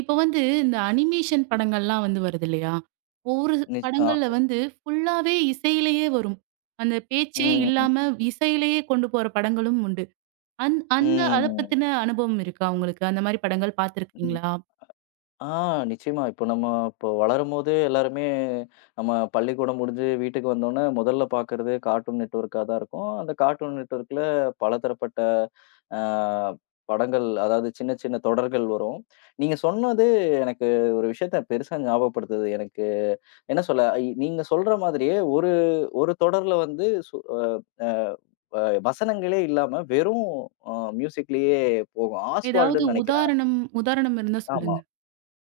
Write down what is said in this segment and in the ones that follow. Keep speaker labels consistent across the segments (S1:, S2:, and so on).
S1: இப்ப வந்து இந்த அனிமேஷன் படங்களெல்லாம் வந்து வருது இல்லையா? ஒரு து
S2: நிஷ் ஆ
S1: படங்கள்ல வந்து ஃபுல்லாவே இசையிலேயே வரும். அந்தப் பேச்சே
S2: ம்.
S1: இல்லாம இசையிலேயே கொண்டு போற படங்களும் உண்டு. அந் அந்த அதப்
S2: ம்.
S1: பத்தின அனுபவம் இருக்கா உங்களுக்கு? அந்த மாரி படங்கள்
S2: ம்.
S1: பார்த்திருக்கீங்களா?
S2: ஆ, நிச்சியமா. இப்ப நம்ம இப்ப வளரும்போதே எல்லாருமே நம்ம பள்ளிக்கூடம் முடிஞ்சு வீட்டுக்கு வந்தவுடனே, முதல்ல பாக்குறது கார்ட்டூன் நெட்ஒர்க்கா தான் இருக்கும். அந்தக் கார்ட்டூன் நெட்ஒர்க்குல பலதரப்பட்ட, அ படங்கள் அதாவது சின்ன, சின்ன தொடர்கள் வரும். நீங்கச் சொன்னது எனக்கு ஒரு விஷயத்தப் பெரிசா ஞாபகப்படுத்துது. எனக்கு என்ன சொல்ல இ நீங்கச் சொல்ற மாதிரியே ஒரு ஒரு தொடர்ல வந்து, சு அ எப் அ இப்ப வசனங்களே இல்லாம, வெறும் அ மியூசிக்லயே போகும்.
S1: ஏதாவது
S2: ஆஸ்வால்டுன்னு நெனைக்கிறேன்.
S1: உதாரணம் உதாரணம் இருந்தா
S2: ஆமா.
S1: சொல்லுங்க.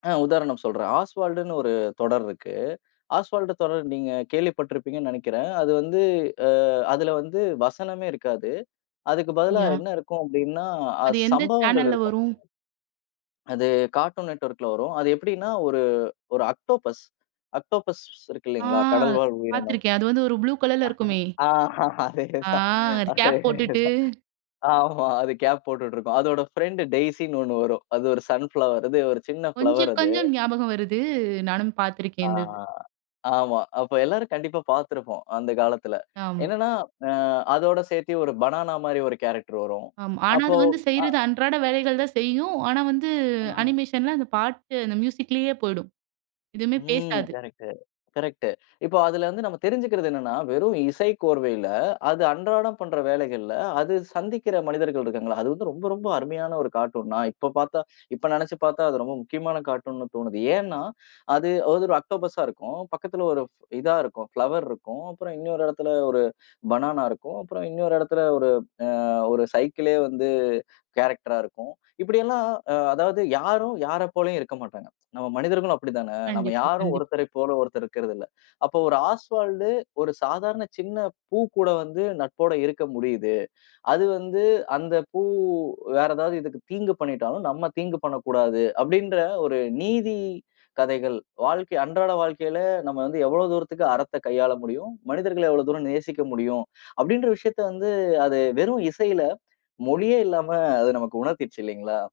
S2: அ, உதாரணம் சொல்றேன். ஆஸ்வால்டுன்னு ஒரு தொடர் இருக்கு. ஆஸ்வால்டு தொடர் நீங்கக் கேள்விப்பட்டிருப்பீங்கன்னு நெனைக்கிறேன். அது வந்து அ அதுல வந்து வசனமே இருக்காது. அதுக்கு பதிலா
S1: அப்டியா?
S2: என்ன இருக்கும் அப்டின்னா, அ
S1: அது எந்த
S2: சம்பவங்கள்
S1: சேனல்ல
S2: இருக்கும்.
S1: வரும்?
S2: அது கார்ட்டூன் நெட்ஒர்க்குல வரும். அது எப்டின்னா ஒரு ஒரு ஆக்டோபஸ் ஆக்டோபஸ் இருக்கு
S1: ஆ,
S2: இல்லீங்களா. கடல்வாழ் உயிரினம்.
S1: பார்த்திருக்கேன். அது வந்து ஒரு ப்ளூ கலர்ல இருக்குமே.
S2: அஹ, அதே தான்
S1: ஆஹ் அது
S2: அதே
S1: கேப் போட்டுட்டு
S2: தான். ஆமா அது கேப் போட்டுட்டு இருக்கும். அதோட ஃப்ரண்ட்டு டெய்சின்னு ஒண்ணு வரும். அது ஒரு சன் ஃபிளவர். அது ஒரு சின்ன
S1: கொஞ்சி
S2: ஃபிளவர் அது.
S1: கொஞ்சம் ஞாபகம் வருது. நானும்
S2: அ,
S1: பார்த்திருக்கேன் இந்த இது.
S2: ஆமா. அப்ப எல்லாரும் கண்டிப்பா பாத்துருப்போம், அந்தக் காலத்துல.
S1: ஆம்.
S2: என்னன்னா அ அதோட சேத்தி ஒரு பனானா மாரி ஒரு கேரக்டர் வரும்.
S1: ஆமா. ஆனா
S2: அப்போ
S1: அது வந்து
S2: அ
S1: செய்றது அன்றாட வேலைகள் தான் செய்யும். ஆனா வந்து
S2: ஆ.
S1: அனிமேஷன்ல அந்தப் பாட்டு அந்த மியூசிக்லேயே போயிடும். எதுவுமே
S2: ம்.
S1: பேசாது.
S2: கரெக்ட்டு, கரெக்ட்டு இப்போ அதுல வந்து நம்ம தெரிஞ்சுக்கிறது என்னன்னா, வெறும் இசைக்கோர்வையில அது அன்றாடப் பண்ற வேலைகள்ல, அது சந்திக்கிற மனிதர்கள் இருக்காங்கள, அது வந்து ரொம்ப ரொம்ப அருமையான ஒரு கார்ட்டூன். நான் இப்போ பாத்தா இப்போ நெனைச்சு பாத்தா அது ரொம்ப முக்கியமான கார்ட்டூன்ன்னு தோணுது. ஏன்னா, அது ஒரு ஆக்டோபஸா இருக்கும். பக்கத்துல ஒரு இதா இருக்கும், பிலோவேர் இருக்கும். அப்புறம் இன்னொரு இடத்துல ஒரு பனானா இருக்கும். அப்புறம் இன்னொரு இடத்துல ஒரு அ ஒரு சைக்கிள்லே வந்து கேரக்டரா இருக்கும். இப்டியேல்லாம் அ அதாவது யாரும், யாரை போலவும் இருக்க மாட்டாங்க. நம்ம மனிதர்களும் அப்டித்தானே. நம்ம
S1: கண்டிப்பா
S2: யாரும்
S1: கண்டிப்
S2: ஒருத்தரை போல ஒருத்தர் இருக்குறது இல்ல. அப்ப ஒரு ஆஸ்வால்டு ஒரு சாதாரண சின்னப் பூ கூட வந்து நட்போட இருக்க முடியுது. அது வந்து அந்தப் பூ வேற ஏதாவது இதுக்கு தீங்கு பண்ணிட்டாலும், நம்ம தீங்கு பண்ணக்கூடாது அப்டின்ற ஒரு நீதி கதைகள் வாழ்க்கை அன்றாட வாழ்க்கையில நம்ம வந்து எவ்ளோ தூரத்துக்கு அறத்த கையாள முடியும், மனிதர்கள எவ்ளோ தூரம் நேசிக்க முடியும் அப்டின்ற விஷயத்த வந்து, அது வெறும் இசையில மொழியே இல்லாம அது நமக்கு உணர்த்திச்சு இல்லீங்களா?